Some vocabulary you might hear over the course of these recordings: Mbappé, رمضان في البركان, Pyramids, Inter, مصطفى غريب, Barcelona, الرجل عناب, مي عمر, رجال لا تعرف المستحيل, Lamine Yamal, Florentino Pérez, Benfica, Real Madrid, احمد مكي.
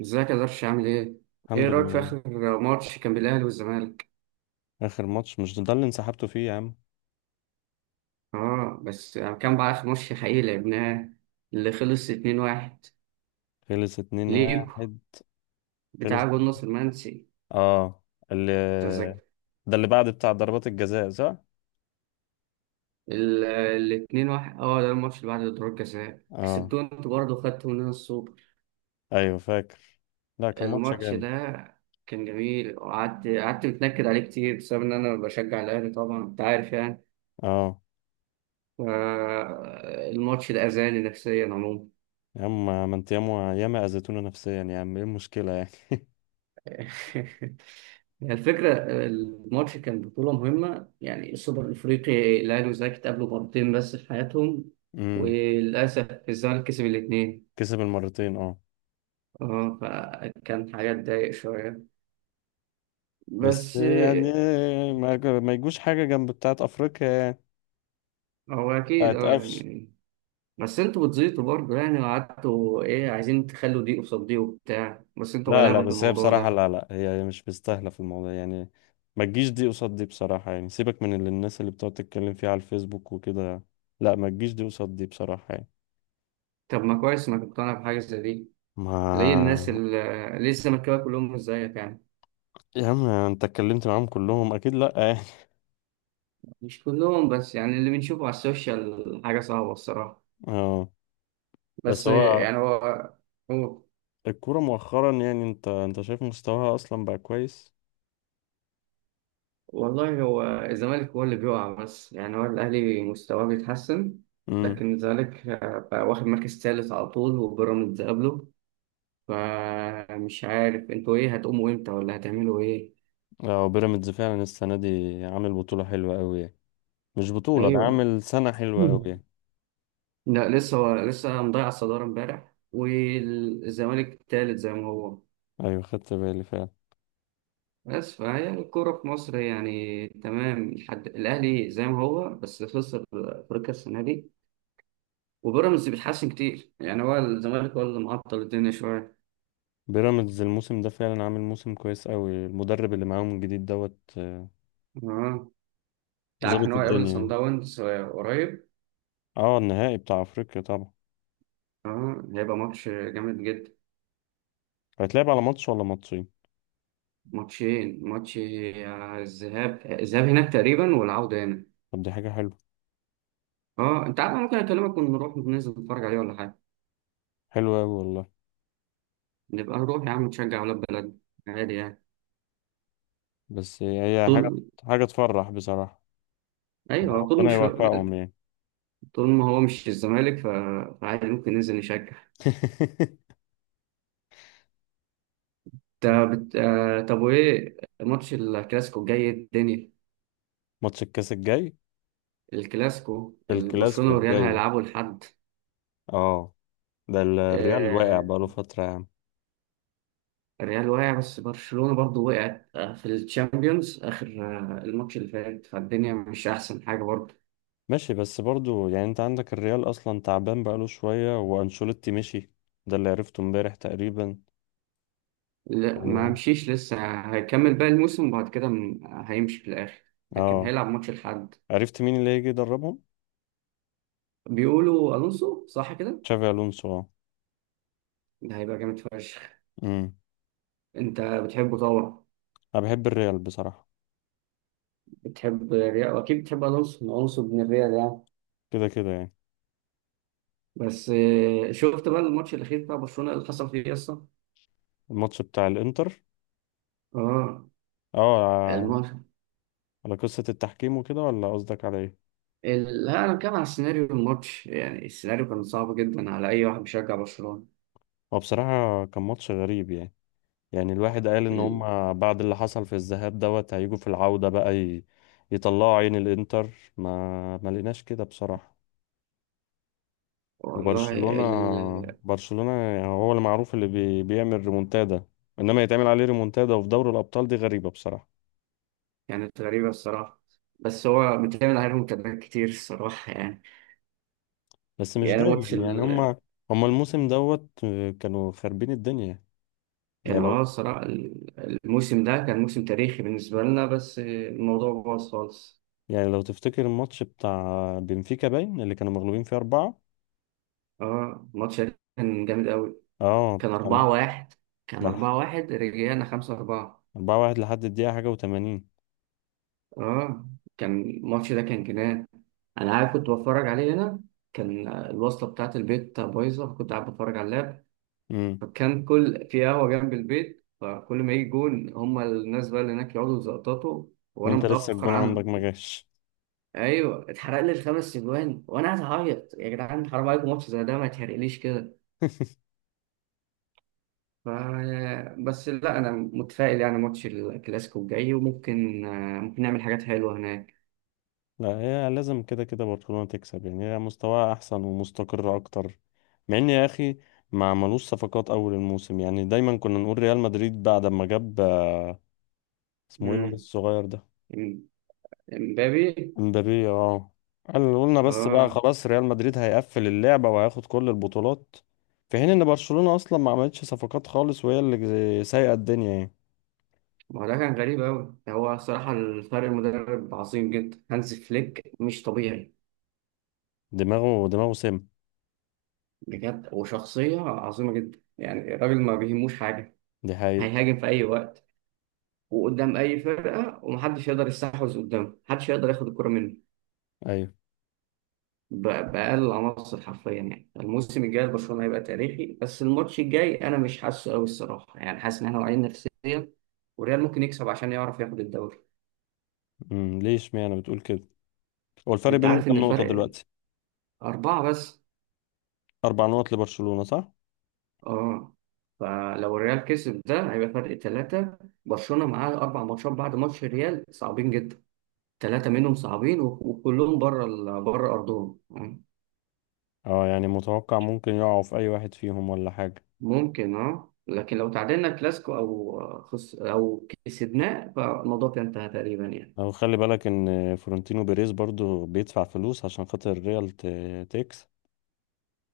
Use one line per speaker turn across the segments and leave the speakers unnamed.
ازيك يا درش، عامل ايه؟ ايه
الحمد
رأيك في
لله.
آخر ماتش كان بين الأهلي والزمالك؟
آخر ماتش مش ده اللي انسحبتوا فيه يا عم؟
اه، بس كان بقى آخر ماتش حقيقي لعبناه، اللي خلص 2-1
خلص اتنين
ليكو،
واحد خلص
بتاع جول
اتنين.
ناصر منسي،
اه. اللي
تذكر.
ده اللي بعد بتاع ضربات الجزاء، صح؟
ال ال 2-1 اه ده الماتش اللي بعد ضربات جزاء
اه،
كسبتوه انتوا برضه وخدتوا مننا السوبر.
ايوه فاكر. لا، كان ماتش
الماتش
جامد.
ده كان جميل، وقعدت قعدت متنكد عليه كتير بسبب ان انا بشجع الأهلي طبعا، انت عارف يعني.
اه.
ف- الماتش ده أذاني نفسيا عموما.
يا عم ما انت ياما ياما اذيتونا نفسيا يا عم، ايه المشكلة يعني؟
الفكرة، الماتش كان بطولة مهمة، يعني السوبر الأفريقي. الأهلي والزمالك اتقابلوا مرتين بس في حياتهم،
امم.
وللأسف الزمالك كسب الاتنين.
كسب المرتين، اه.
اه فكان حاجة تضايق شوية،
بس
بس
يعني
آه،
ما يجوش حاجة جنب بتاعت افريقيا يعني.
هو أكيد،
بتاعت
اه
قفش.
يعني. بس انتوا بتزيطوا برضه، يعني وقعدتوا ايه عايزين تخلوا دي قصاد دي وبتاع، بس انتوا
لا لا،
غلابة في
بس هي
الموضوع
بصراحة،
ده.
لا لا هي مش مستاهلة في الموضوع يعني. ما تجيش دي قصاد دي بصراحة يعني، سيبك من الناس اللي بتقعد تتكلم فيها على الفيسبوك وكده. لا، ما تجيش دي قصاد دي بصراحة يعني.
طب ما كويس انك مقتنع بحاجة زي دي. ليه الناس
ما.
اللي ليه الزملكاويه كلهم مش زيك يعني؟
يا عم انت اتكلمت معاهم كلهم اكيد؟ لا يعني.
مش كلهم، بس يعني اللي بنشوفه على السوشيال حاجة صعبة الصراحة.
اه. بس
بس
هو
يعني هو،
الكورة مؤخرا يعني، انت شايف مستواها اصلا بقى كويس.
والله هو الزمالك هو اللي بيقع، بس يعني هو الأهلي مستواه بيتحسن.
امم.
لكن الزمالك بقى واخد مركز ثالث على طول وبيراميدز قبله. فمش عارف انتوا ايه هتقوموا امتى ولا هتعملوا ايه.
اه، بيراميدز فعلا السنة دي عامل بطولة حلوة قوي يعني، مش بطولة، ده
ايوه.
عامل سنة حلوة قوي
مم.
يعني.
لا لسه، هو لسه مضيع الصدارة امبارح والزمالك الثالث زي ما هو.
ايوه خدت بالي فعلا.
بس فهي الكورة في مصر يعني تمام، لحد الأهلي زي ما هو بس خسر أفريقيا السنة دي، وبيراميدز بيتحسن كتير. يعني هو الزمالك هو اللي معطل الدنيا شوية.
بيراميدز الموسم ده فعلا عامل موسم كويس قوي، المدرب اللي معاهم الجديد دوت آه،
اه، أنت عارف إن
ظابط
هو هيقابل
الدنيا
صن
يعني.
داونز قريب؟
اه، النهائي بتاع افريقيا طبعا.
اه، هيبقى ماتش جامد جدا.
هيتلعب على ماتش ولا ماتشين؟
ماتشين، ماتش الذهاب هناك تقريبا، والعودة هنا.
طب دي حاجة حلوة.
اه، أنت عارف أنا ممكن أكلمك ونروح ننزل نتفرج عليه، ولا حاجة؟
حلوة قوي والله.
نبقى نروح يا عم نشجع ولاد بلد، عادي يعني.
بس هي حاجة
طول،
حاجة تفرح بصراحة يعني.
أيوه، طول
ربنا
مش،
يوفقهم يعني.
طول ما هو مش الزمالك فعادي ممكن ننزل نشجع. طب وايه ماتش الكلاسيكو الجاي، إيه الدنيا؟
ماتش الكاس الجاي
الكلاسيكو،
الكلاسيكو
برشلونة والريال
الجاي.
هيلعبوا لحد.
اه، ده الريال واقع
آه،
بقاله فترة يا عم.
الريال وقع، بس برشلونة برضو وقعت في الشامبيونز. آخر الماتش اللي فات، فالدنيا مش أحسن حاجة برضو.
ماشي بس برضو يعني، انت عندك الريال اصلا تعبان بقاله شوية وانشيلوتي مشي. ده اللي عرفته امبارح تقريبا.
لا، ما مشيش لسه، هيكمل باقي الموسم وبعد كده هيمشي في الآخر، لكن
اه.
هيلعب ماتش لحد.
عرفت مين اللي هيجي يدربهم؟
بيقولوا ألونسو، صح كده؟
تشافي، الونسو اه.
ده هيبقى جامد فشخ.
امم.
انت بتحبه طبعا.
انا بحب الريال بصراحه.
بتحب ريال، واكيد بتحب الونسو. الونسو ابن الريال يعني.
كده كده يعني.
بس شفت بقى الماتش الاخير بتاع برشلونه اللي حصل فيه اصلا؟
الماتش بتاع الانتر.
اه،
اه. على
الماتش.
على قصه التحكيم وكده، ولا قصدك على ايه؟
لا انا بتكلم على سيناريو الماتش، يعني السيناريو كان صعب جدا على اي واحد بيشجع برشلونه.
هو بصراحه كان ماتش غريب يعني. يعني الواحد قال ان
ال...
هم بعد اللي حصل في الذهاب هيجوا في العوده بقى يطلعوا عين الانتر. ما لقيناش كده بصراحه.
والله
وبرشلونه برشلونه يعني هو اللي معروف اللي بيعمل ريمونتادا. انما يتعمل عليه ريمونتادا، وفي دوري الابطال دي غريبه بصراحه.
كانت غريبه الصراحه، بس هو بيتعمل عليهم كلام كتير الصراحه يعني.
بس مش
يعني ماتش
دايما يعني، هما الموسم دوت آه، كانوا خاربين الدنيا. يعني
كان،
لو
اه، الصراحه الموسم ده كان موسم تاريخي بالنسبه لنا، بس الموضوع باظ خالص.
يعني لو تفتكر الماتش بتاع بنفيكا باين اللي كانوا مغلوبين فيه أربعة.
اه، الماتش ده كان جامد قوي.
اه
كان
كانوا
4-1، كان
ده لح-
4-1 رجعنا 5-4.
4-1 لحد الدقيقة حاجة وتمانين.
اه، كان الماتش ده كان جنان. أنا قاعد كنت بتفرج عليه هنا، كان الوصلة بتاعة البيت بايظة، كنت قاعد بتفرج على اللاب،
امم.
فكان كل، في قهوة جنب البيت، فكل ما يجي جون هما الناس بقى اللي هناك يقعدوا يزقططوا وأنا
وانت لسه
متأخر
الجون عندك ما
عنهم.
جاش.
أيوه اتحرق لي الخمس أجوان وأنا قاعد أعيط، يا جدعان حرام عليكم، ماتش زي ده ما يتحرقليش كده. ف- بس لا، انا متفائل يعني. ماتش الكلاسيكو الجاي، وممكن ممكن نعمل حاجات حلوه هناك.
لا، هي لازم كده كده برشلونة تكسب يعني، هي مستواها أحسن ومستقرة أكتر، مع إن يا أخي ما عملوش صفقات أول الموسم. يعني دايما كنا نقول ريال مدريد بعد ما جاب آه، اسمه إيه الواد
امم.
الصغير ده،
امبابي،
مبابي، اه. قلنا بس بقى
اه.
خلاص ريال مدريد هيقفل اللعبة وهياخد كل البطولات. في حين ان برشلونة اصلا ما عملتش صفقات خالص وهي اللي سايقة الدنيا يعني.
ما هو ده كان غريب قوي. هو صراحه الفرق، المدرب عظيم جدا، هانز فليك مش طبيعي
دماغه سم.
بجد، وشخصيه عظيمه جدا. يعني الراجل ما بيهموش حاجه،
دي حقيقة.
هيهاجم في اي وقت، وقدام اي فرقه، ومحدش يقدر يستحوذ قدامه، محدش يقدر ياخد الكره منه
ايوه.
بأقل العناصر حرفيا. يعني الموسم الجاي لبرشلونة هيبقى تاريخي، بس الماتش الجاي أنا مش حاسه أوي الصراحة، يعني حاسس إن إحنا واعيين نفسيا، والريال ممكن يكسب عشان يعرف ياخد الدوري.
امم، ليه اشمعنى بتقول كده؟ هو الفرق
أنت
بينهم
عارف إن
كام نقطة
الفرق
دلوقتي؟
أربعة بس.
4 نقط لبرشلونة، صح؟
أه. فلو الريال كسب، ده هيبقى فرق ثلاثة. برشلونة معاه أربع ماتشات بعد ماتش الريال صعبين جدا، ثلاثة منهم صعبين، وكلهم بره بره أرضهم.
اه، يعني متوقع ممكن يقعوا في اي واحد فيهم ولا حاجة.
ممكن، أه، لكن لو تعادلنا كلاسيكو أو خس أو كسبناه فالموضوع كان انتهى تقريبا يعني.
او خلي بالك ان فلورنتينو بيريز برضو بيدفع فلوس عشان خاطر ريال تكسب.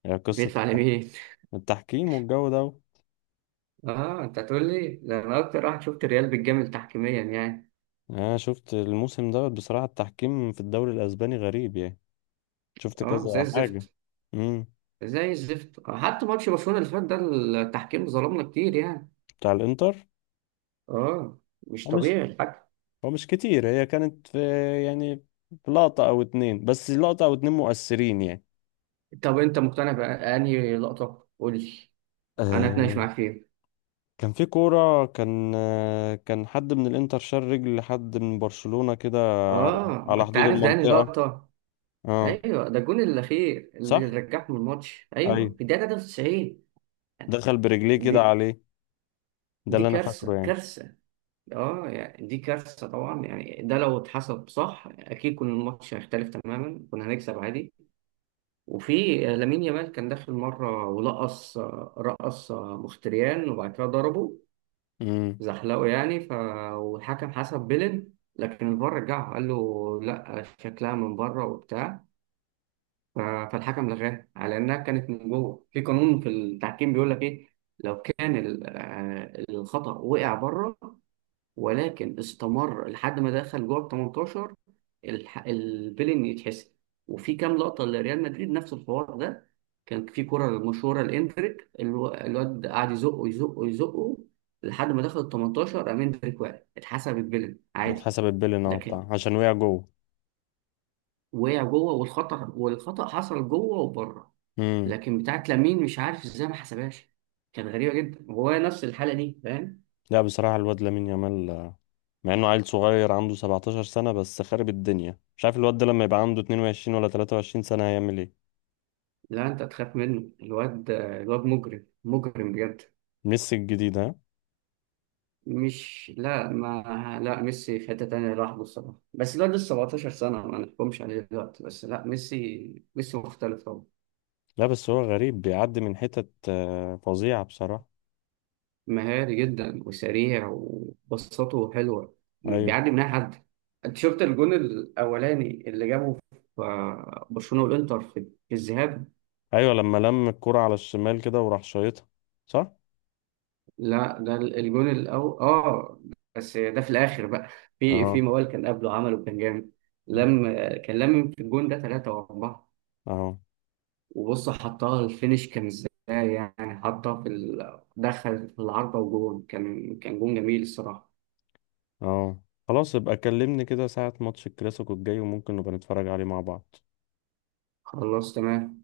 يعني قصة
بيدفع لمين؟
التحكيم والجو ده.
اه، انت هتقول لي ده، انا اكتر واحد شفت الريال بيتجامل تحكيميا يعني.
انا شفت الموسم بصراحة التحكيم في الدوري الاسباني غريب يعني، شفت
اه زي
كذا حاجة.
الزفت.
امم.
زي الزفت، حتى ماتش برشلونة اللي فات ده، التحكيم ظلمنا كتير يعني.
بتاع الانتر.
اه، مش
هو مش
طبيعي الحكم.
هو مش كتير، هي كانت في، يعني في لقطة او اتنين، بس لقطة او اتنين مؤثرين يعني.
طب انت مقتنع بأنهي لقطة؟ قول لي، انا اتناقش
آه،
معاك فيها.
كان في كورة، كان آه كان حد من الانتر شال رجل لحد من برشلونة كده. على
اه، ما
على
انت
حدود
عارف ده انهي
المنطقة.
لقطة؟
اه،
ايوه ده الجون الاخير اللي
صح.
رجعهم الماتش، ايوه
ايوه،
في الدقيقة 93.
دخل برجليه
دي
كده عليه. ده
دي
اللي انا فاكره
كارثة،
يعني.
كارثة. اه، يعني دي كارثة طبعا، يعني ده لو اتحسب صح، اكيد كنا الماتش هيختلف تماما، كنا هنكسب عادي. وفي لامين يامال كان داخل مرة ولقص، رقص، مختريان وبعد كده ضربه
امم.
زحلقه يعني ف. والحكم حسب بيلين، لكن الفار رجعه، قال له لا شكلها من بره وبتاع. فالحكم لغاها على انها كانت من جوه. في قانون في التحكيم بيقول لك ايه، لو كان الخطأ وقع بره، ولكن استمر لحد ما دخل جوه ال 18، البيلين يتحسب. وفي كام لقطه لريال مدريد نفس الحوار ده. كان في كره مشهوره لاندريك، الواد قعد يزقه يزقه يزقه لحد ما دخل ال 18، قام اندريك وقع، اتحسب البيلين عادي.
اتحسبت بيلين اه
لكن
بتاع عشان وقع جوه.
وقع جوه، والخطا حصل جوه وبره. لكن بتاعت لامين مش عارف ازاي ما حسبهاش، كانت غريبه جدا، وهو نفس الحاله دي، فاهم؟
لا، بصراحة الواد لامين يامال آه، مع انه عيل صغير عنده 17 سنة بس خارب الدنيا، مش عارف الواد ده لما يبقى عنده 22 ولا 23 سنة هيعمل ايه.
لا، انت تخاف منه، الواد، مجرم، مجرم بجد.
ميسي الجديد، ها؟
مش، لا، ما لا، ميسي في حتة تانية لوحده الصراحة، بس الواد لسه 17 سنة ما نحكمش عليه دلوقتي. بس لا ميسي، ميسي مختلف طبعا.
لا بس هو غريب بيعدي من حتت آه، فظيعة بصراحة.
مهاري جدا وسريع، وبساطته حلوة،
ايوه.
بيعدي من أي حد. أنت شفت الجون الأولاني اللي جابه في برشلونة والإنتر في الذهاب؟
ايوه، لما لم الكرة على الشمال كده وراح شايطها، صح.
لا ده الجون الأول، آه، بس ده في الآخر بقى. في
اه.
موال كان قبله عمله كان جامد. لم، كان لم في الجون ده ثلاثة وأربعة.
اه.
وبص حطها الفينش كان ازاي، يعني حطها في دخل في العارضة، وجون، كان جون جميل الصراحة.
اه. خلاص، يبقى كلمني كده ساعة ماتش الكلاسيكو الجاي وممكن نبقى نتفرج عليه مع بعض.
خلصت.